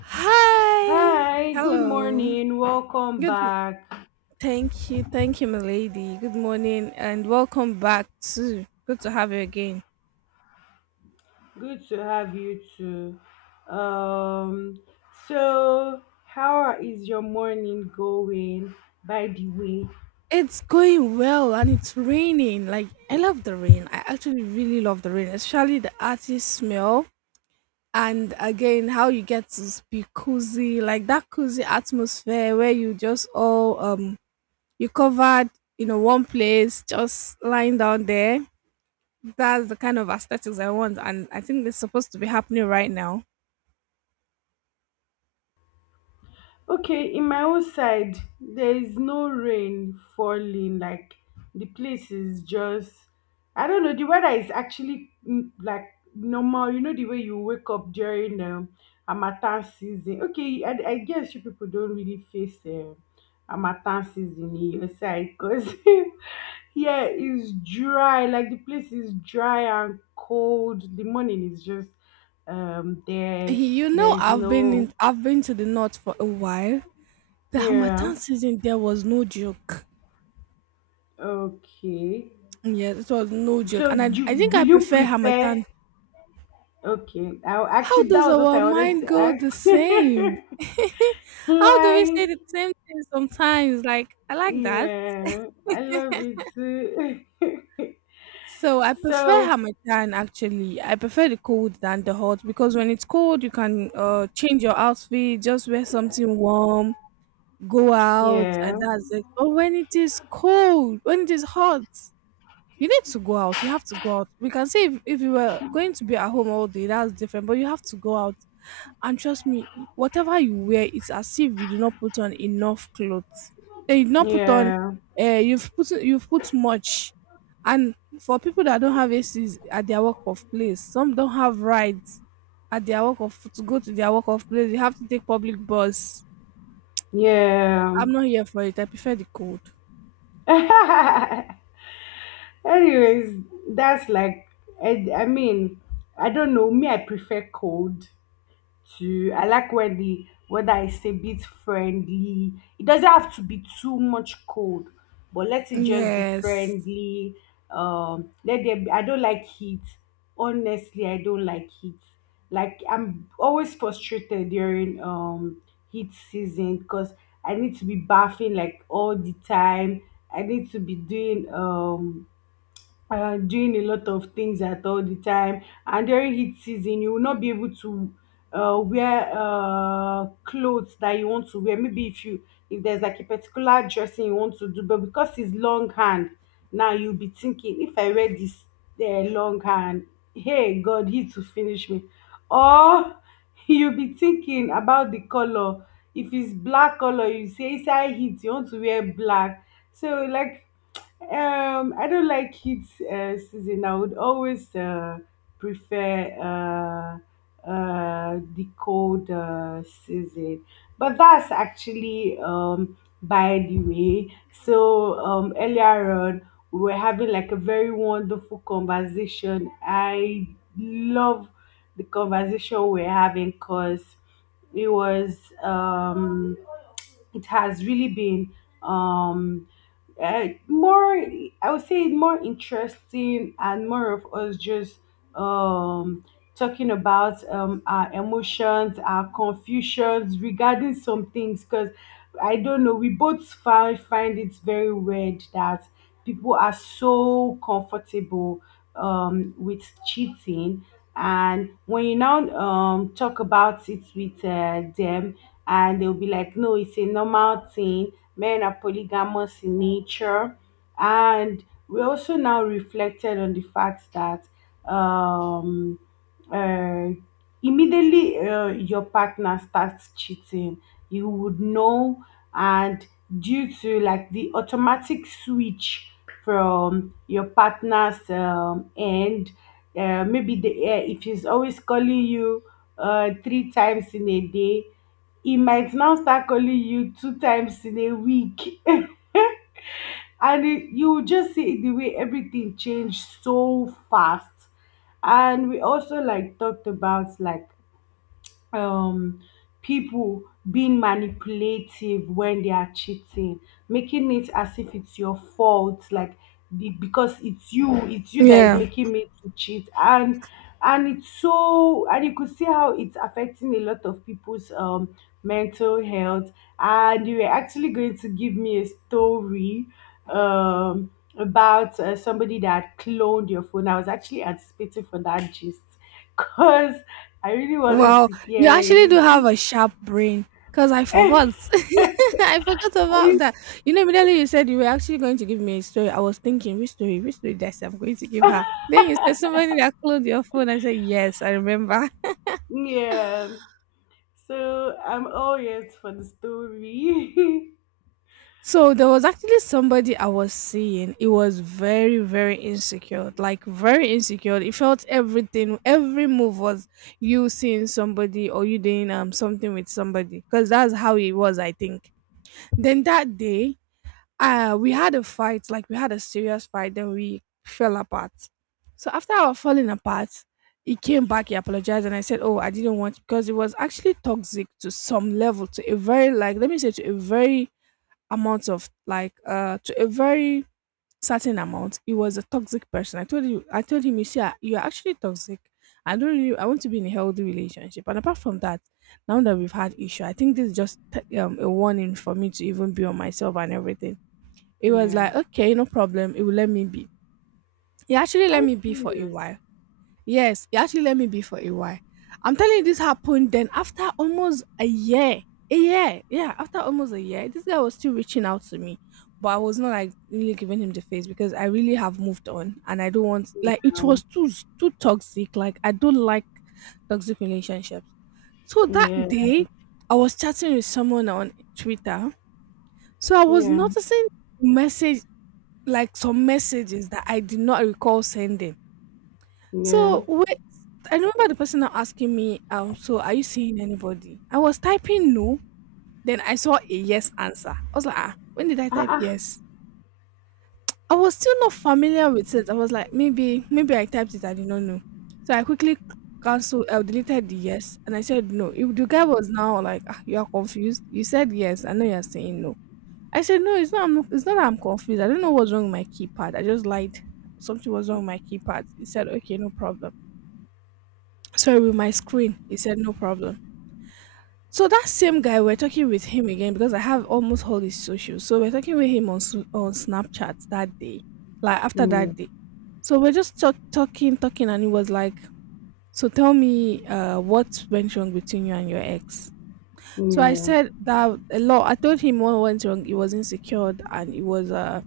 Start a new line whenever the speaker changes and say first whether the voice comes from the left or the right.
right: Hi.
left: Hi, good
right: Hello.
left: morning. Welcome
right: Good.
left: back.
right: Thank you. Thank you, my lady. Good morning and welcome back to. Good to have you again.
left: Good to have you too. Um, so how is your morning going, by the way?
right: It's going well and it's raining. Like, I love the rain. I actually really love the rain, especially the earthy smell. And again, how you get to be cozy, like that cozy atmosphere where you just all, you covered, in a one place, just lying down there. That's the kind of aesthetics I want, and I think it's supposed to be happening right now.
left: Okay, in my own side, there is no rain falling. Like the place is just, I don't know. The weather is actually like normal. You know the way you wake up during harmattan season. Okay, I guess you people don't really face harmattan season in your side, because yeah, it's dry. Like the place is dry and cold. The morning is just there.
right: You
left: There
right: know,
left: is no.
right: I've been to the north for a while. The
left: Yeah.
right: Hamatan season there was no joke.
left: Okay.
right: Yes, it was no joke,
left: So
right: and I I think I
left: will you
right: prefer
left: prefer?
right: Hamatan.
left: Okay. I
right: How
left: actually, that
right: does
left: was what
right: our
left: I wanted
right: mind
left: to
right: go the same?
left: ask.
right: How do we say
left: Like,
right: the same thing sometimes? Like I like that.
left: yeah, I love you too.
right: So I prefer
left: So
right: Hamatan actually. I prefer the cold than the hot because when it's cold you can change your outfit, just wear something warm, go out
left: yeah,
right: and that's it. But when it is hot, you need to go out. You have to go out. We can say if you were going to be at home all day, that's different, but you have to go out. And trust me, whatever you wear, it's as if you did not put on enough clothes. Eh, you did not put on
left: yeah,
right: you've put much. And for people that don't have ACs at their work of place, some don't have rides at their work of to go to their work of place. You have to take public bus.
left: yeah.
right: I'm not here for it. I prefer the cold.
left: Anyways, that's like, I mean, I don't know. Me, I prefer cold. To I like when the weather is a bit friendly. It doesn't have to be too much cold, but let it just be
right: Yes.
left: friendly. Let there be, I don't like heat. Honestly, I don't like heat. Like, I'm always frustrated during heat season because I need to be bathing like all the time. I need to be doing doing a lot of things at all the time, and during heat season you will not be able to wear clothes that you want to wear. Maybe if there's like a particular dressing you want to do, but because it's long hand, now you'll be thinking, if I wear this long hand, hey god, he to finish me. Or you'll be thinking about the color. If it's black color, you say inside heat you want to wear black. So like, I don't like heat season. I would always prefer the cold season. But that's actually by the way. So earlier on, we were having like a very wonderful conversation. I love the conversation we're having, because it was. Um, it has really been um more. I would say more interesting and more of us just um talking about our emotions, our confusions regarding some things, because I don't know, we both find it very weird that people are so comfortable with cheating. And when you now talk about it with them, and they'll be like, no, it's a normal thing. Men are polygamous in nature. And we also now reflected on the fact that um, uh, immediately your partner starts cheating, you would know, and due to like the automatic switch from your partner's end. Maybe the if he's always calling you 3 times in a day, he might now start calling you 2 times in a week. And you will just see the way everything changed so fast. And we also like talked about like um people being manipulative when they are cheating, making it as if it's your fault. Like because it's you that is
right: Yeah.
left: making me to cheat. And it's so, and you could see how it's affecting a lot of people's mental health. And you were actually going to give me a story um about somebody that cloned your phone. I was actually anticipating for that gist, because I really wanted
right: Wow.
left: to
right: You
left: hear
right: actually do
left: it.
right: have a sharp brain. Because I forgot. I forgot about
left: I-
right: that. You know, immediately you said you were actually going to give me a story, I was thinking, which story? Which story that I'm going to give her? Then you said somebody that closed your phone. I said, yes, I remember.
left: yeah. So I'm all ears for the story.
right: So there was actually somebody I was seeing. It was very, very insecure. Like very insecure. It felt everything, every move was you seeing somebody or you doing something with somebody. Because that's how it was, I think. Then that day, we had a fight, like we had a serious fight, then we fell apart. So after our falling apart, he came back, he apologized, and I said, oh, I didn't want, because it was actually toxic to some level, to a very, like, let me say to a very amount of like to a very certain amount. He was a toxic person. I told you, I told him, you see, ah, you're actually toxic. I don't really I want to be in a healthy relationship, and apart from that, now that we've had issue, I think this is just a warning for me to even be on myself and everything. It was
left: Yeah.
right: like, okay, no problem, it will, let me be. He actually let
left: I'm
right: me be for a
left: serious.
right: while. Yes, he actually let me be for a while. I'm telling you, this happened then after almost a year. A year. Yeah, after almost a year, this guy was still reaching out to me. But I was not like really giving him the face because I really have moved on and I don't want, like, it
left: Um,
right: was too too toxic. Like I don't like toxic relationships. So that
left: yeah.
right: day I was chatting with someone on Twitter. So I was
left: Yeah.
right: noticing message, like some messages that I did not recall sending,
left: Yeah.
right: so wait, I remember the person now asking me, so are you seeing anybody? I was typing no, then I saw a yes answer. I was like, ah, when did I type
left: Uh-uh.
right: yes? I was still not familiar with it. I was like, maybe, maybe I typed it, I did not know. So I quickly cancelled, I deleted the yes, and I said no. If the guy was now like, ah, you are confused. You said yes, I know you are saying no. I said no, it's not. I'm, not- it's not that I'm confused. I don't know what's wrong with my keypad. I just lied. Something was wrong with my keypad. He said, okay, no problem. Sorry, with my screen. He said no problem. So that same guy, we're talking with him again because I have almost all his socials, so we're talking with him on on Snapchat that day, like after
left: Yeah.
right: that day. So we're just talking and he was like, so tell me what went wrong between you and your ex. So I
left: Yeah.
right: said that a lot, I told him what went wrong, he was insecure and it was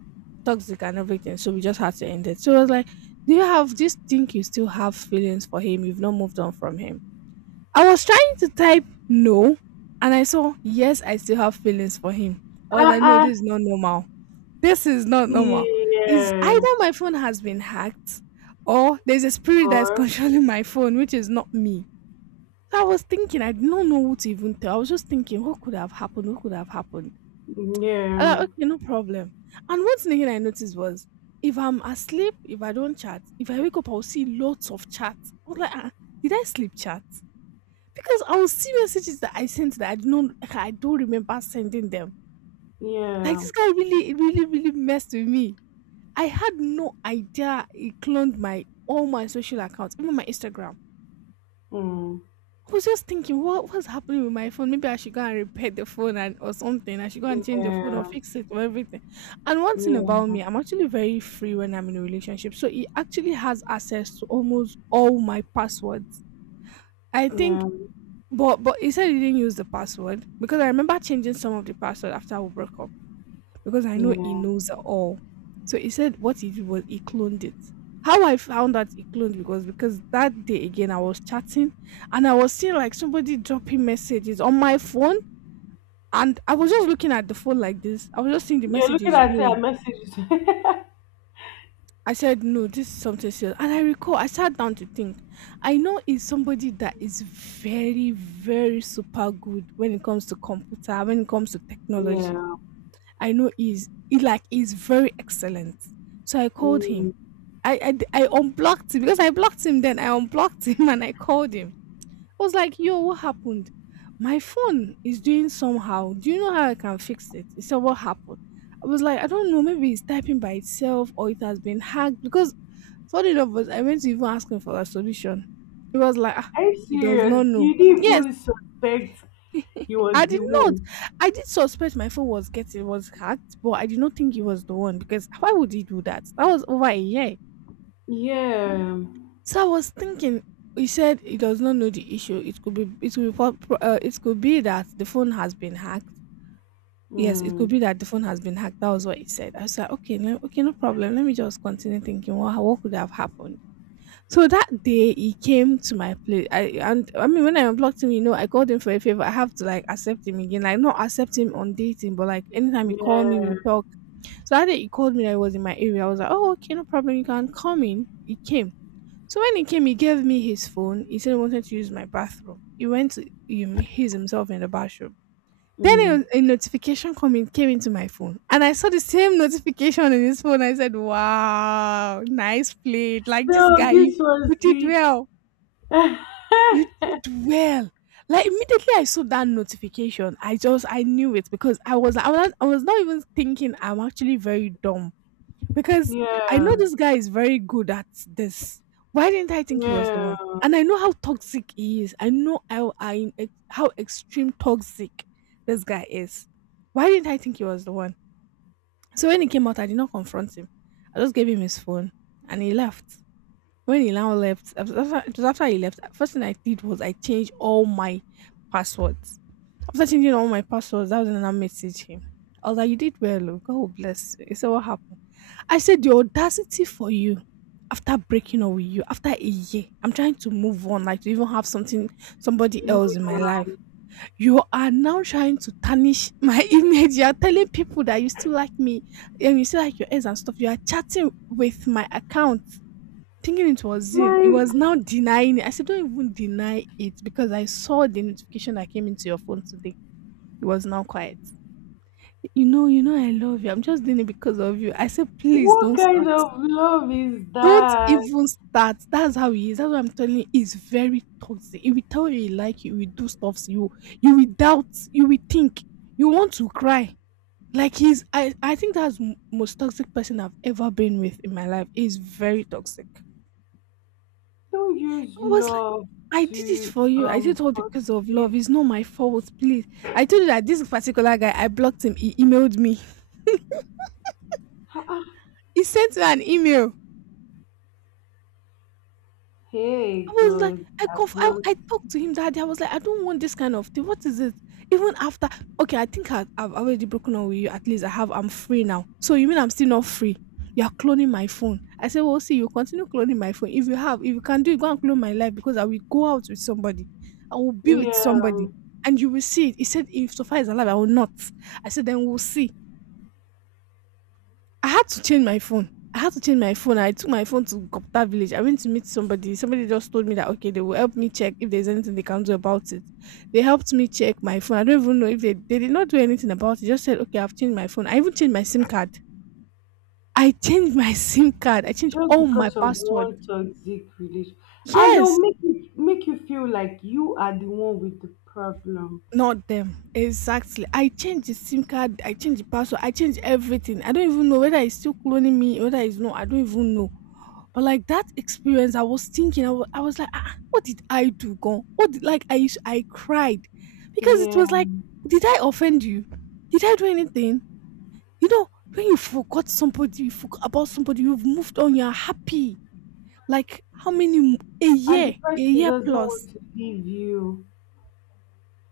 right: toxic and everything, so we just had to end it. So I was like, do you think you still have feelings for him, you've not moved on from him? I was trying to type no, and I saw, yes, I still have feelings for him. I was like, no,
left: Uh-uh.
right: this is not normal. This is not normal. Is
left: Yeah.
right: either my phone has been hacked or there's a spirit that's
left: Or.
right: controlling my phone, which is not me. So I was thinking, I did not know what to even tell. I was just thinking, what could have happened? What could have happened? I was
left: Yeah.
right: like, okay, no problem. And one thing again I noticed was, if I'm asleep, if I don't chat, if I wake up, I'll see lots of chats. I was like, ah, did I sleep chat? Because I will see messages that I sent that I don't remember sending them. Like
left: Yeah.
right: this guy really really really messed with me. I had no idea he cloned my all my social accounts, even my Instagram.
left: Mm.
right: I was just thinking, what's happening with my phone? Maybe I should go and repair the phone and or something. I should go and change the phone or
left: Yeah.
right: fix it or everything. And one thing about
left: Yeah.
right: me, I'm actually very free when I'm in a relationship. So he actually has access to almost all my passwords. I
left: Yeah.
right: think. But he said he didn't use the password because I remember changing some of the password after we broke up because I know he
left: Yeah.
right: knows it all. So he said what he did was he cloned it. How I found out he cloned it was because that day again I was chatting and I was seeing like somebody dropping messages on my phone, and I was just looking at the phone like this. I was just seeing the
left: You're looking
right: messages
left: at your
right: going.
left: messages.
right: I said, no, this is something serious. And I recall, I sat down to think. I know he's somebody that is very, very super good when it comes to computer, when it comes to technology.
left: Yeah.
right: I know he's he's very excellent. So I called him.
left: Mm.
right: I unblocked him because I blocked him. Then I unblocked him and I called him. I was like, yo, what happened? My phone is doing somehow. Do you know how I can fix it? He said, what happened? I was like, I don't know, maybe it's typing by itself or it has been hacked because, funny enough, was I went to even ask him for a solution. He was like, ah,
left: Are you
right: he does not
left: serious?
right: know.
left: You didn't
right: Yes,
left: even suspect he was
right: I
left: the
right: did not.
left: one.
right: I did suspect my phone was getting was hacked, but I did not think he was the one because why would he do that? That was over a year.
left: Yeah.
right: So I was thinking. He said he does not know the issue. It could be it could be that the phone has been hacked. Yes, it could
left: Mm.
right: be that the phone has been hacked. That was what he said. I was like, okay, no, okay, no problem. Let me just continue thinking. What could have happened? So that day he came to my place. I, and I mean when I unblocked him, you know, I called him for a favor. I have to like accept him again. Like not accept him on dating, but like anytime he called me,
left: Yeah.
right: we'll talk. So that day he called me, I was in my area. I was like, oh, okay, no problem, you can come in. He came. So when he came, he gave me his phone. He said he wanted to use my bathroom. He's himself in the bathroom.
left: Mm.
right: Then a notification coming came into my phone, and I saw the same notification in his phone. I said, "Wow, nice played! Like this
left: So
right: guy, you,
left: this was
right: you did
left: the.
right: well.
left: Yeah.
right: You did well." Like immediately I saw that notification, I just I knew it because I was not even thinking. I'm actually very dumb because I know
left: Yeah.
right: this guy is very good at this. Why didn't I think he was the one?
left: Yeah.
right: And I know how toxic he is. I know how how extreme toxic this guy is. Why didn't I think he was the one? So when he came out, I did not confront him. I just gave him his phone, and he left. When he now left, after, it was after he left. First thing I did was I changed all my passwords. After changing all my passwords, that was when I messaged him. I was like, "You did well, oh. God will bless you." He said, "What happened?" I said, "The audacity for you, after breaking up with you after a year. I'm trying to move on, like to even have something, somebody else in my life. You are now trying to tarnish my image. You are telling people that you still like me and you still like your ex and stuff. You are chatting with my account." Thinking it was you. It
left: Like,
right: was now denying it. I said, "Don't even deny it, because I saw the notification that came into your phone today." He was not quiet. You know I love you. I'm just doing it because of you." I said, "Please
left: what
right: don't
left: kind
right: start.
left: of love is
right: Don't
left: that?
right: even start." That's how he is. That's what I'm telling you. He's very toxic. He will tell you he like you. He will do stuff to you. You will doubt. You will think. You want to cry. Like I think that's most toxic person I've ever been with in my life. He's very toxic.
left: Don't use
right: I was like,
left: love
right: "I did it
left: to
right: for you. I did it all because of love.
left: frustrate.
right: It's not my fault, please." I told you that this particular guy, I blocked him. He emailed me. He sent me an email.
left: Hey
right: I was like,
left: God,
right: I
left: I've
right: conf- I,
left: not.
right: I talked to him that day. I was like, "I don't want this kind of thing. What is it? Even after, okay, I think I've already broken up with you. At least I have. I'm free now. So you mean I'm still not free? You are cloning my phone." I said, "Well, see, you continue cloning my phone. If you can do it, go and clone my life, because I will go out with somebody. I will be with
left: Yeah,
right: somebody, and you will see it." He said, "If so far as alive, I will not." I said, "Then we'll see." I had to change my phone. I had to change my phone. I took my phone to Gopta village. I went to meet somebody. Somebody just told me that okay, they will help me check if there's anything they can do about it. They helped me check my phone. I don't even know if they did not do anything about it. Just said okay, I've changed my phone. I even changed my SIM card. I changed my SIM card. I changed
left: just
right: all my
left: because of
right: password.
left: one toxic relationship, and they'll
right: Yes,
left: make you feel like you are the one with the problem.
right: not them. Exactly. I changed the SIM card. I changed the password. I changed everything. I don't even know whether it's still cloning me, whether it's not. I don't even know. But like that experience, I was thinking, I was like, "Ah, what did I do, Gon? Like I cried because it
left: Yeah,
right: was like, did I offend you? Did I do anything?" You know, when you forgot somebody, you forgot about somebody, you've moved on, you're happy. Like
left: and the
right: a
left: person
right: year
left: doesn't want
right: plus.
left: to leave you.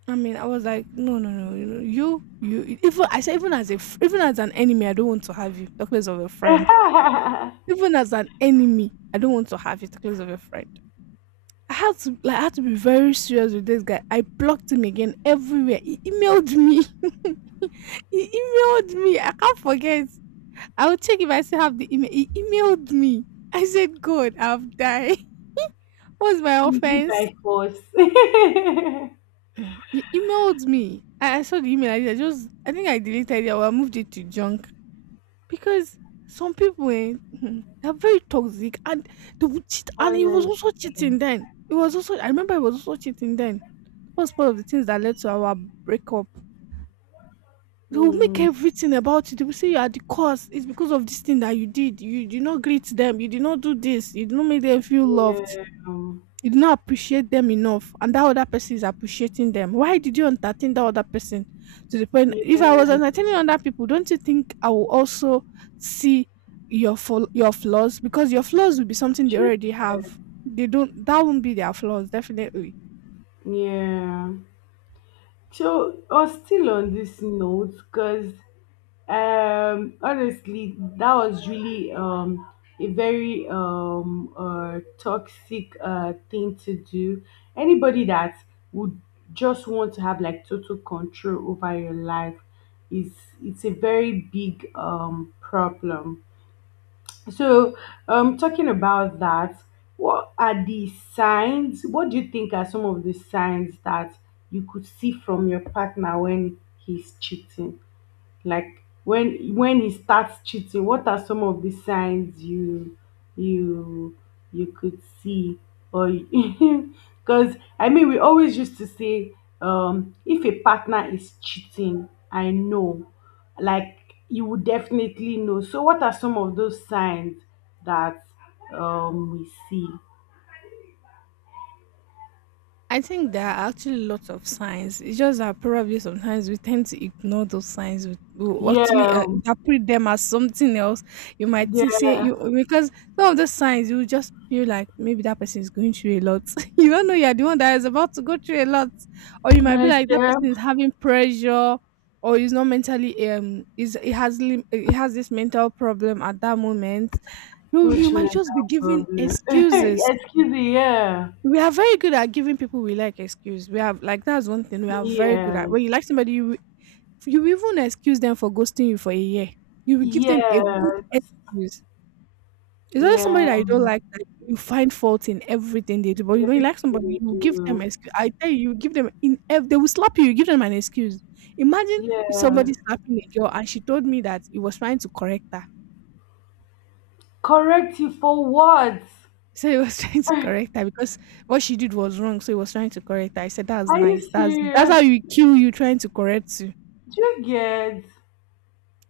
right: I mean, I was like, no, no, no, you, know, you. Even I said, even as an enemy, I don't want to have you. Talk less of a friend. Even as an enemy, I don't want to have you. Talk less of a friend. I had to be very serious with this guy. I blocked him again everywhere. He emailed me. He emailed me. I can't forget. I will check if I still have the email. He emailed me. I said, "God, I've died. What's my
left: Easy
right: offense?"
left: by force.
right: Mm. He emailed me. I saw the email. I just I think I deleted it, or I moved it to junk. Because some people they're very toxic, and they would cheat, and he was also
left: Honestly.
right: cheating then. It was also, I remember, he was also cheating then, was one of the things that led to our breakup. They will make
left: mm,
right: everything about it. They will say you are the cause. It's because of this thing that you did. You did not greet them. You did not do this. You did not make them feel loved.
left: yeah,
right: You did not appreciate them enough. And that other person is appreciating them. Why did you entertain that other person? To the point, if I was
left: yeah,
right: entertaining other people, don't you think I will also see your flaws? Because your flaws will be something they
left: true.
right: already have. They don't. That won't be their flaws, definitely.
left: Yeah, so, or still on this note, because honestly, that was really a very toxic thing to do. Anybody that would just want to have like total control over your life is it's a very big problem. So talking about that, what are the signs, what do you think are some of the signs that you could see from your partner when he's cheating? Like, when he starts cheating, what are some of the signs you you could see? Or, because I mean, we always used to say, if a partner is cheating, I know. Like, you would definitely know. So what are some of those signs that we see?
right: I think there are actually lots of signs. It's just that probably sometimes we tend to ignore those signs. We actually
left: Yeah,
right: interpret them as something else. You might say,
left: yeah,
right: you, because some of the signs you just feel like maybe that person is going through a lot. You don't know you're the one that is about to go through a lot, or you might be
left: my
right: like that
left: dear,
right: person is having pressure, or is not mentally, is, it has lim- it has this mental problem at that moment. You
left: which
right: might just be
left: mental
right: giving
left: problem?
right: excuses.
left: Excuse me, yeah.
right: We are very good at giving people we like excuse. We have like that's one thing we are very good at.
left: Yes.
right: When you like somebody, you will- you even excuse them for ghosting you for a year. You will give them a good
left: Yes,
right: excuse. It's always somebody
left: yeah,
right: that you don't like that you find fault in everything they do. But when you like
left: everything
right: somebody,
left: you
right: you give them
left: do.
right: excuse. I tell you, you give them they will slap you. You give them an excuse. Imagine if
left: Yeah,
right: somebody slapping a girl and she told me that he was trying to correct her.
left: correct you for what?
right: So he was trying to
left: Are
right: correct her because what she did was wrong. So he was trying to correct her. I said, "That's nice.
left: you
right: That's
left: serious?
right: how you kill, you trying to correct you."
left: Do you get?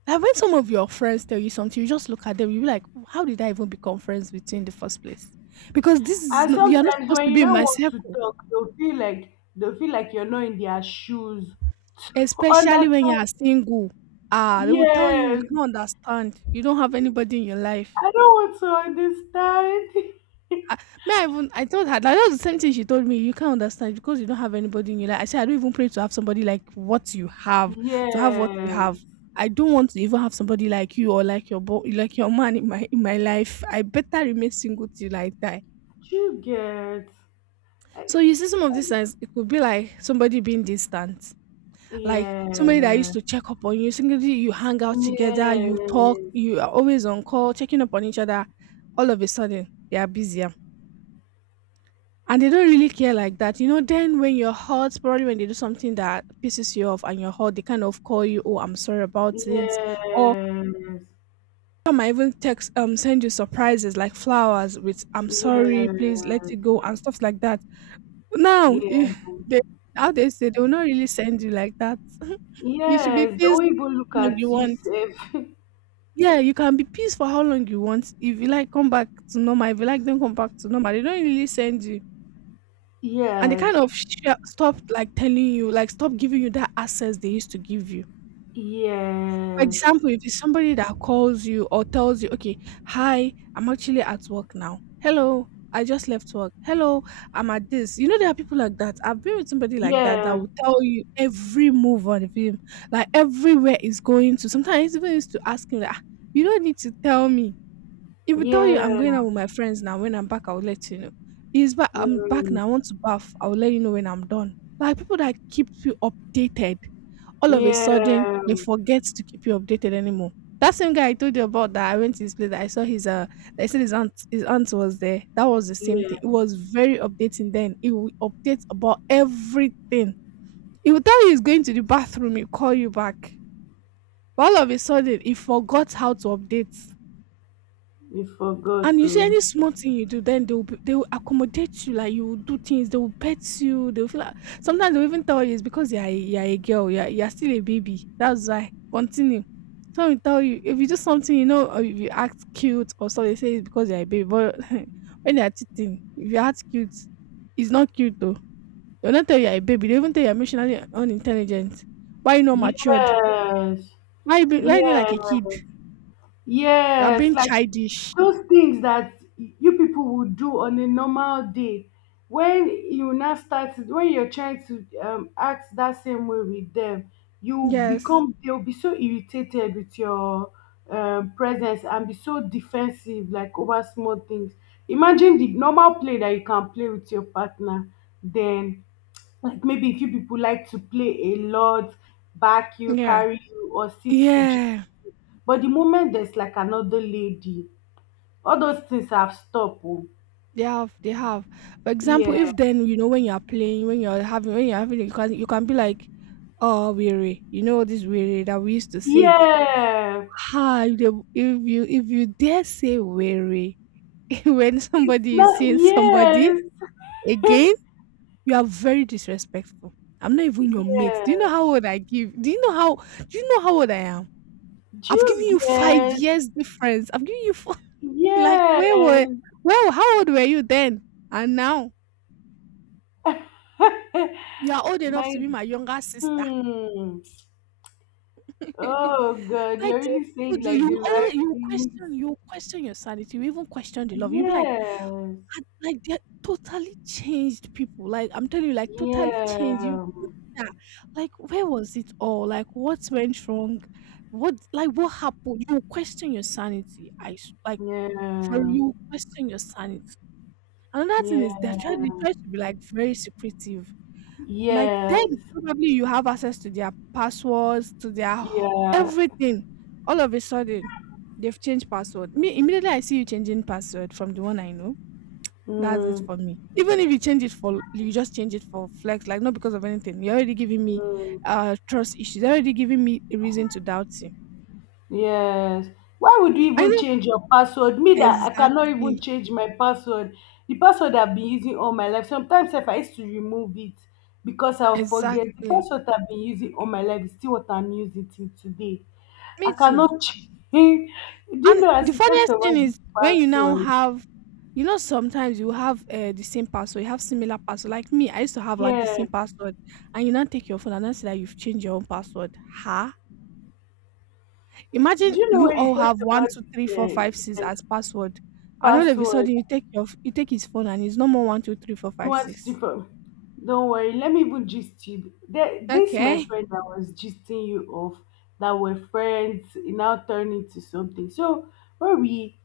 right: Like when some of your friends tell you something, you just look at them, you be like, "How did I even become friends with you in the first place? Because this is
left: And
right: not, you're not
left: sometimes
right: supposed
left: when
right: to
left: you
right: be in
left: now
right: my
left: want to
right: circle,"
left: talk, they'll feel like you're not in their shoes.
right: especially when you
left: Understand?
right: are single. Ah, they will tell you you
left: Yes,
right: can't understand. You don't have anybody in your life.
left: I don't want to understand.
right: I, me, I told her that was the same thing she told me. "You can't understand because you don't have anybody in your life." I said, "I don't even pray to have somebody like what you have, to have what you
left: Yes,
right: have. I don't want to even have somebody like you or like like your man in my life. I better remain single till I die."
left: do you get? I,
right: So you see, some of these
left: I-
right: signs, it could be like somebody being distant, like somebody that
left: yeah,
right: used to check up on you. Singly, you hang out together, you talk,
left: yes.
right: you are always on call, checking up on each other. All of a sudden, they are busy. And they don't really care like that. You know, then when you're hurt, probably when they do something that pisses you off and you're hurt, they kind of call you, "Oh, I'm sorry about it." Or
left: Yes,
right: some might even text, send you surprises like flowers with, "I'm sorry, please let
left: yes,
right: it go," and stuff like that. Now, you-
left: yes,
right: they, how they say, they will not really send you like that. You should be
left: yes. The
right: pissed
left: way people look
right: how long
left: at
right: you
left: you,
right: want.
left: safe.
right: Yeah, you can be pissed for how long you want. If you like, come back to normal. If you like, don't come back to normal. They don't really send you. And they
left: Yes,
right: kind of sha stopped, like, telling you, like, stop giving you that access they used to give you. For
left: yes,
right: example, if it's somebody that calls you or tells you, "Okay, hi, I'm actually at work now. Hello, I just left work. Hello, I'm at this." You know, there are people like that. I've been with somebody like that that
left: yeah,
right: will tell you every move on him, like everywhere is going to. Sometimes he even used to ask me, like, "Ah, you don't need to tell me." He will tell you, "I'm
left: yeah,
right: going out with my friends now. When I'm back, I'll let you know." He's back. "I'm back
left: mm,
right: now. I want to bath." I'll let you know when I'm done. Like people that keep you updated, all of a sudden
left: yeah,
right: they forget to keep you updated anymore. That same guy I told you about that I went to his place. That I saw his. They said his aunt. His aunt was there. That was the same thing.
left: yeah.
right: It was very updating then. It will update about everything. He will tell you he's going to the bathroom. He'll call you back. But all of a sudden, he forgot how to update.
left: You
right: And
left: forgot
right: you see
left: to.
right: any small thing you do, then they will accommodate you. Like you will do things, they will pet you. They will feel like sometimes they will even tell you it's because you are a girl, you are still a baby. That's why. Continue. Some will tell you if you do something, or if you act cute or so, they say it's because you're a baby. But when they are cheating, if you act cute, it's not cute though. They'll not tell you are a baby. They even tell you are emotionally unintelligent. Why you not matured?
left: Yes,
right: Why you like
left: yes,
right: a kid? You are
left: yes.
right: being
left: Like,
right: childish.
left: those things that you people would do on a normal day, when you're trying to act that same way with them, you
right: Yes.
left: become they'll be so irritated with your presence and be so defensive like over small things. Imagine the normal play that you can play with your partner, then like, maybe if you people like to play a lot, back you
right: Yeah.
left: carry you or sit to gym,
right: Yeah.
left: but the moment there's like another lady, all those things have stopped. Oh.
right: They have. For example,
left: Yeah.
right: if then you know when you are playing, when you're having, you can be like, "Oh, weary," you know this weary that we used to say.
left: Yeah.
right: Ah, if you dare say weary when
left: It's
right: somebody is
left: not.
right: seeing somebody
left: Yes.
right: again, you are very disrespectful. I'm not even your mate. Do you know
left: Yes.
right: how old I give? Do you know how old I am?
left: Do
right: I've given
left: you
right: you five
left: get,
right: years difference. I've given you four, like where were
left: yes?
right: where how old were you then and now? You are old enough
left: My.
right: to be my younger sister.
left: Hmm. Oh God, you're
right: Like these
left: really saying
right: people do,
left: like the
right: you
left: right
right: always you
left: things.
right: question you question your sanity, you even question the love. You'll be like,
left: Yes.
right: and like they're totally changed people. Like I'm telling you, like totally changed you.
left: Yeah.
right: Yeah. Like where was it all? Like what went wrong? What happened? You question your sanity. Like for
left: Yeah.
right: you question your sanity. Another thing is they
left: Yeah.
right: try they try to be like very secretive. Like then
left: Yes.
right: probably you have access to their passwords, to their h-
left: Yeah.
right: everything. All of a sudden, they've changed password. Me immediately I see you changing password from the one I know. That's it
left: Mm.
right: for me. Even if you change it for you just change it for flex, like not because of anything. You're already giving me
left: Mm.
right: trust issues. You're already giving me a reason to doubt you.
left: Yes. Why would you
right: I
left: even
right: know
left: change your password? Me that I cannot even
right: exactly.
left: change my password. The password I've been using all my life. Sometimes if I used to remove it because I'll forget. The
right: Exactly.
left: password I've been using all my life is still what I'm using till today.
right: Me
left: I
right: too.
left: cannot change. Do you
right: And
left: know,
right: the
left: as you talked
right: funniest thing
left: about this
right: is when you now
left: password?
right: have, sometimes you have the same password, you have similar password. Like me, I used to have like the
left: Yeah.
right: same password, and you now take your phone and now see that you've changed your own password. Ha!
left: Do
right: Imagine
left: you know
right: you
left: when you
right: all
left: talked
right: have one,
left: about
right: two, three,
left: this
right: four, five, six
left: yeah,
right: as password, and all of a
left: password?
right: sudden you take your you take his phone and it's no more one, two, three, four, five,
left: What's
right: six.
left: different? Don't worry, let me even gist you. There, this my
right: Okay,
left: friend I was gisting you of, that were friends, it now turned into something. So when we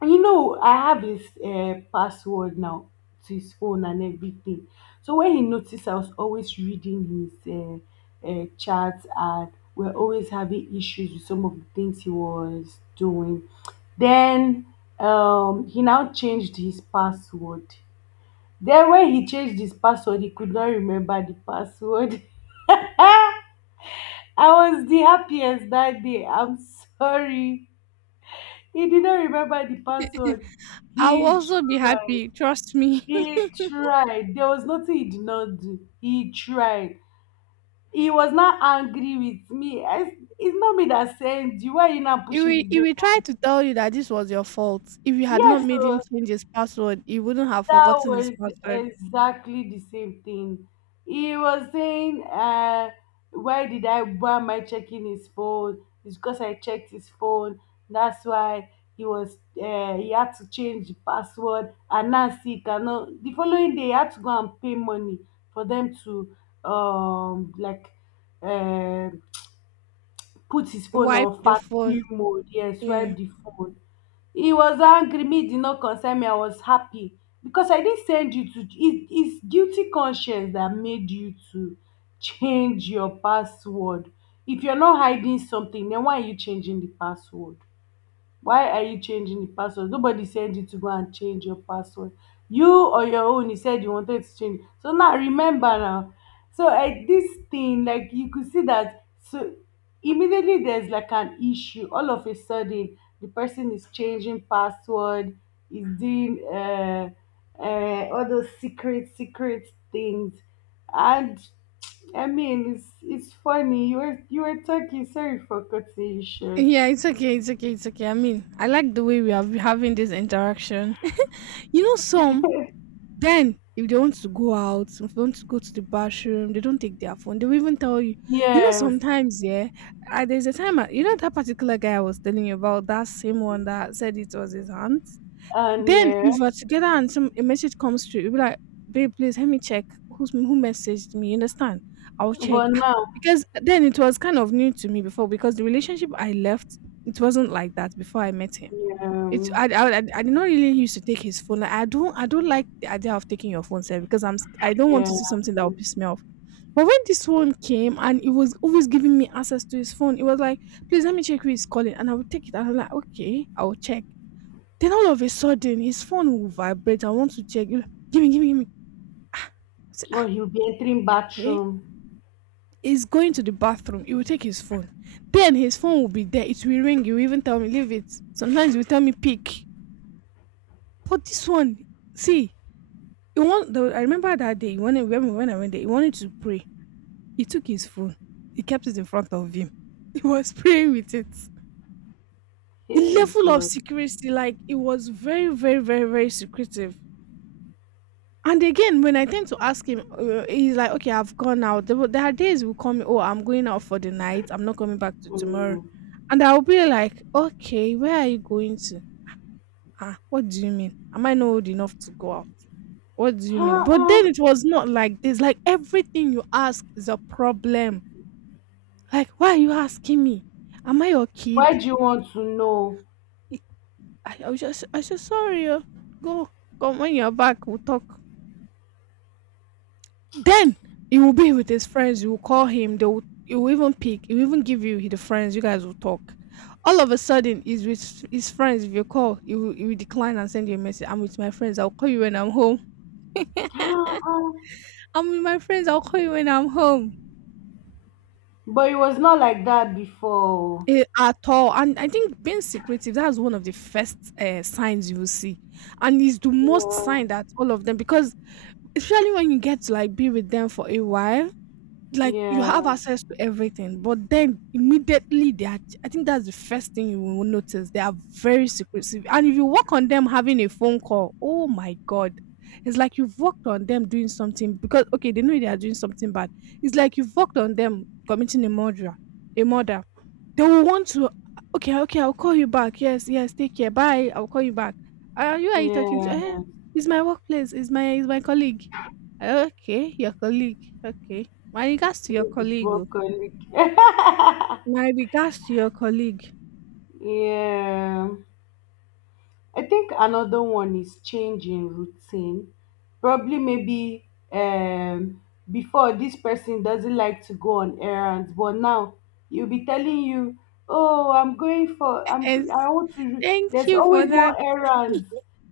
left: and you know, I have his password now, to his phone and everything. So when he noticed I was always reading his chats, and we're always having issues with some of the things he was doing, then he now changed his password. Then when he changed his password, he could not remember the password. I was the happiest that day. I'm sorry. He did not remember the password.
right: I will
left: He
right: also be
left: tried.
right: happy. Trust me.
left: He tried. There was nothing he did not do. He tried. He was not angry with me. It's not me that sent you. Why are you not
right: He
left: pushing
right: will,
left: the
right: he
left: blame?
right: will try to tell you that this was your fault. If you had not
left: Yes,
right: made him
left: so
right: change his password, he wouldn't have
left: that
right: forgotten his
left: was
right: password.
left: exactly the same thing. He was saying, why am I checking his phone? It's because I checked his phone. That's why he had to change the password. And now see, he cannot, the following day, he had to go and pay money for them to, um, like, uh, put his phone
right: Wipe
left: on
right: the phone.
left: factory mode. Yes,
right: Yeah.
left: swipe the phone. He was angry. Me did not concern me. I was happy because I didn't send you to. It's guilty conscience that made you to change your password. If you're not hiding something, then why are you changing the password? Why are you changing the password? Nobody said you to go and change your password. You on your own, you said you wanted to change it. So now remember now. So at this thing, like, you could see that, so immediately there's like an issue, all of a sudden, the person is changing password, is doing all those secret, secret things. And I mean, it's funny. You were talking. Sorry for cutting you short.
right: Yeah, it's okay. It's okay. It's okay. I mean, I like the way we are having this interaction. You know, some then if they want to go out, if they want to go to the bathroom, they don't take their phone. They will even tell you. You know,
left: Yes.
right: sometimes yeah, there's a time. You know that particular guy I was telling you about, that same one that said it was his aunt.
left: And
right: Then
left: yeah,
right: if we're together and some a message comes through, you'll be like, babe, please help me check who messaged me. You understand? I'll check.
left: but now,
right: Because then it was kind of new to me before because the relationship I left, it wasn't like that before I met him. It
left: um,
right: I did not really used to take his phone. Like, I don't like the idea of taking your phone sir because I don't want to
left: yeah,
right: see something that will piss me off. But when this one came and it was always giving me access to his phone, it was like, please let me check who is calling. And I would take it and I'm like, okay, I'll check. Then all of a sudden, his phone will vibrate. I want to check. He'll like, give me, give me, give me. I say,
left: oh, he'll be entering
right: okay.
left: bathroom.
right: He's going to the bathroom. He will take his phone. Then his phone will be there. It will ring. He will even tell me, leave it. Sometimes he will tell me, pick. But this one, see, I remember that day, when I went there, he wanted to pray. He took his phone. He kept it in front of him. He was praying with it. The
left: Hey,
right: level of
left: God.
right: secrecy, like, it was very, very, very, very secretive. And again, when I tend to ask him, he's like, "Okay, I've gone out." There are days will come. Oh, I'm going out for the night. I'm not coming back to tomorrow,
left: Mm.
right: and I'll be like, "Okay, where are you going to?" Ah, what do you mean? Am I not old enough to go out? What do you mean? But
left: Uh-uh.
right: then it was not like this. Like everything you ask is a problem. Like, why are you asking me? Am I your
left: Why
right: kid?
left: do you want to know?
right: I said, sorry. Oh. Go, come when you're back. We'll talk. Then he will be with his friends. You will call him. They will. He will even pick. He will even give you the friends. You guys will talk. All of a sudden, he's with his friends. If you call, he will decline and send you a message. I'm with my friends. I'll call you when I'm home.
left: Uh-uh.
right: I'm with my friends. I'll call you when I'm home.
left: But it was not like that before.
right: At all. And I think being secretive, that's one of the first signs you will see. And it's the most
left: Yeah,
right: sign that all of them, because especially when you get to like be with them for a while, like you have
left: yes,
right: access to everything, but then immediately they are. I think that's the first thing you will notice. They are very secretive, and if you work on them having a phone call, oh my god, it's like you've worked on them doing something because okay, they know they are doing something bad. It's like you've worked on them committing a murder, a murder. They will want to. Okay, okay, I'll call you back. Yes, yes, take care. Bye. I'll call you back. Who are you talking to?
left: yeah.
right: It's my workplace. It's my colleague. Okay, your colleague. Okay, my regards to your
left: It was
right: colleague. Oh.
left: workaholic.
right: My regards to your colleague."
left: Yeah. I think another one is changing routine. Probably maybe before, this person doesn't like to go on errands, but now he will be telling you, "Oh, I'm going for
right: Yes,
left: I want to." ru-"
right: thank
left: There's
right: you for
left: always
right: that.
left: one errand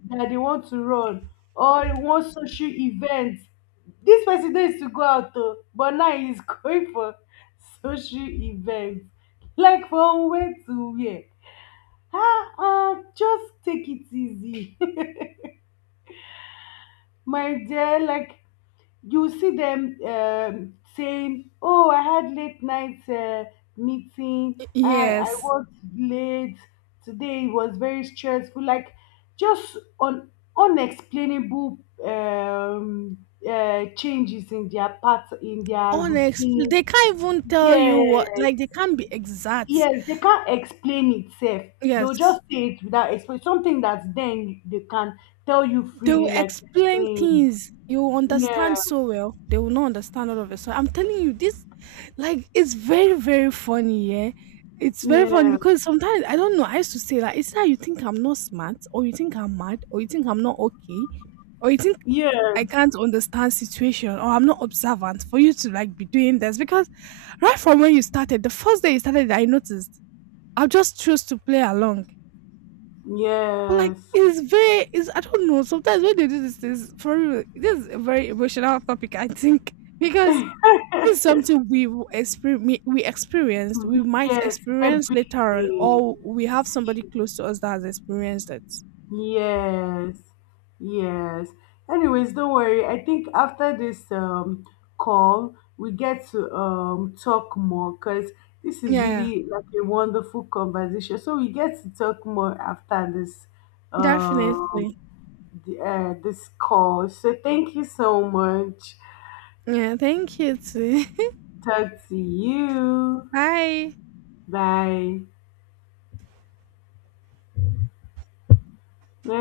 left: that they want to run, or one social event. This person needs to go out, though, but now he's going for social events. Like, from where to where? Ah, just take it easy, my dear. Like, you see them saying, "Oh, I had late night meeting. I
right: Yes.
left: worked late today. It was very stressful." Like, just on unexplainable um, changes in their part, in their routine.
right: They can't even tell you
left: Yeah,
right: what like they can't be exact.
left: yes, they can't explain itself. They'll
right: Yes.
left: just say it without explain something that then they can tell you
right: They
left: freely,
right: will
left: like you're
right: explain
left: saying.
right: things you will
left: Yeah,
right: understand so well. They will not understand all of it. So I'm telling you, this like it's very, very funny, yeah. It's very funny
left: yeah,
right: because sometimes I don't know. I used to say that it's either you think I'm not smart, or you think I'm mad, or you think I'm not okay, or you think
left: yeah,
right: I can't understand situation or I'm not observant for you to like be doing this because right from when you started, the first day you started, I noticed I just chose to play along. But like
left: yes.
right: it's very it's I don't know. Sometimes when they do this is for real, this is a very emotional topic, I think. Because this is something we experienced, we might
left: Yes,
right: experience
left: every
right: later on,
left: day.
right: or we have somebody
left: See.
right: close to us that has experienced it.
left: Yes, yes. Anyways, don't worry. I think after this call, we get to talk more because this is
right: Yeah,
left: really like a wonderful conversation. So we get to talk more after this um
right: definitely.
left: this call. So thank you so much.
right: Yeah, thank you too.
left: Talk to you.
right: Bye.
left: Bye. Bye.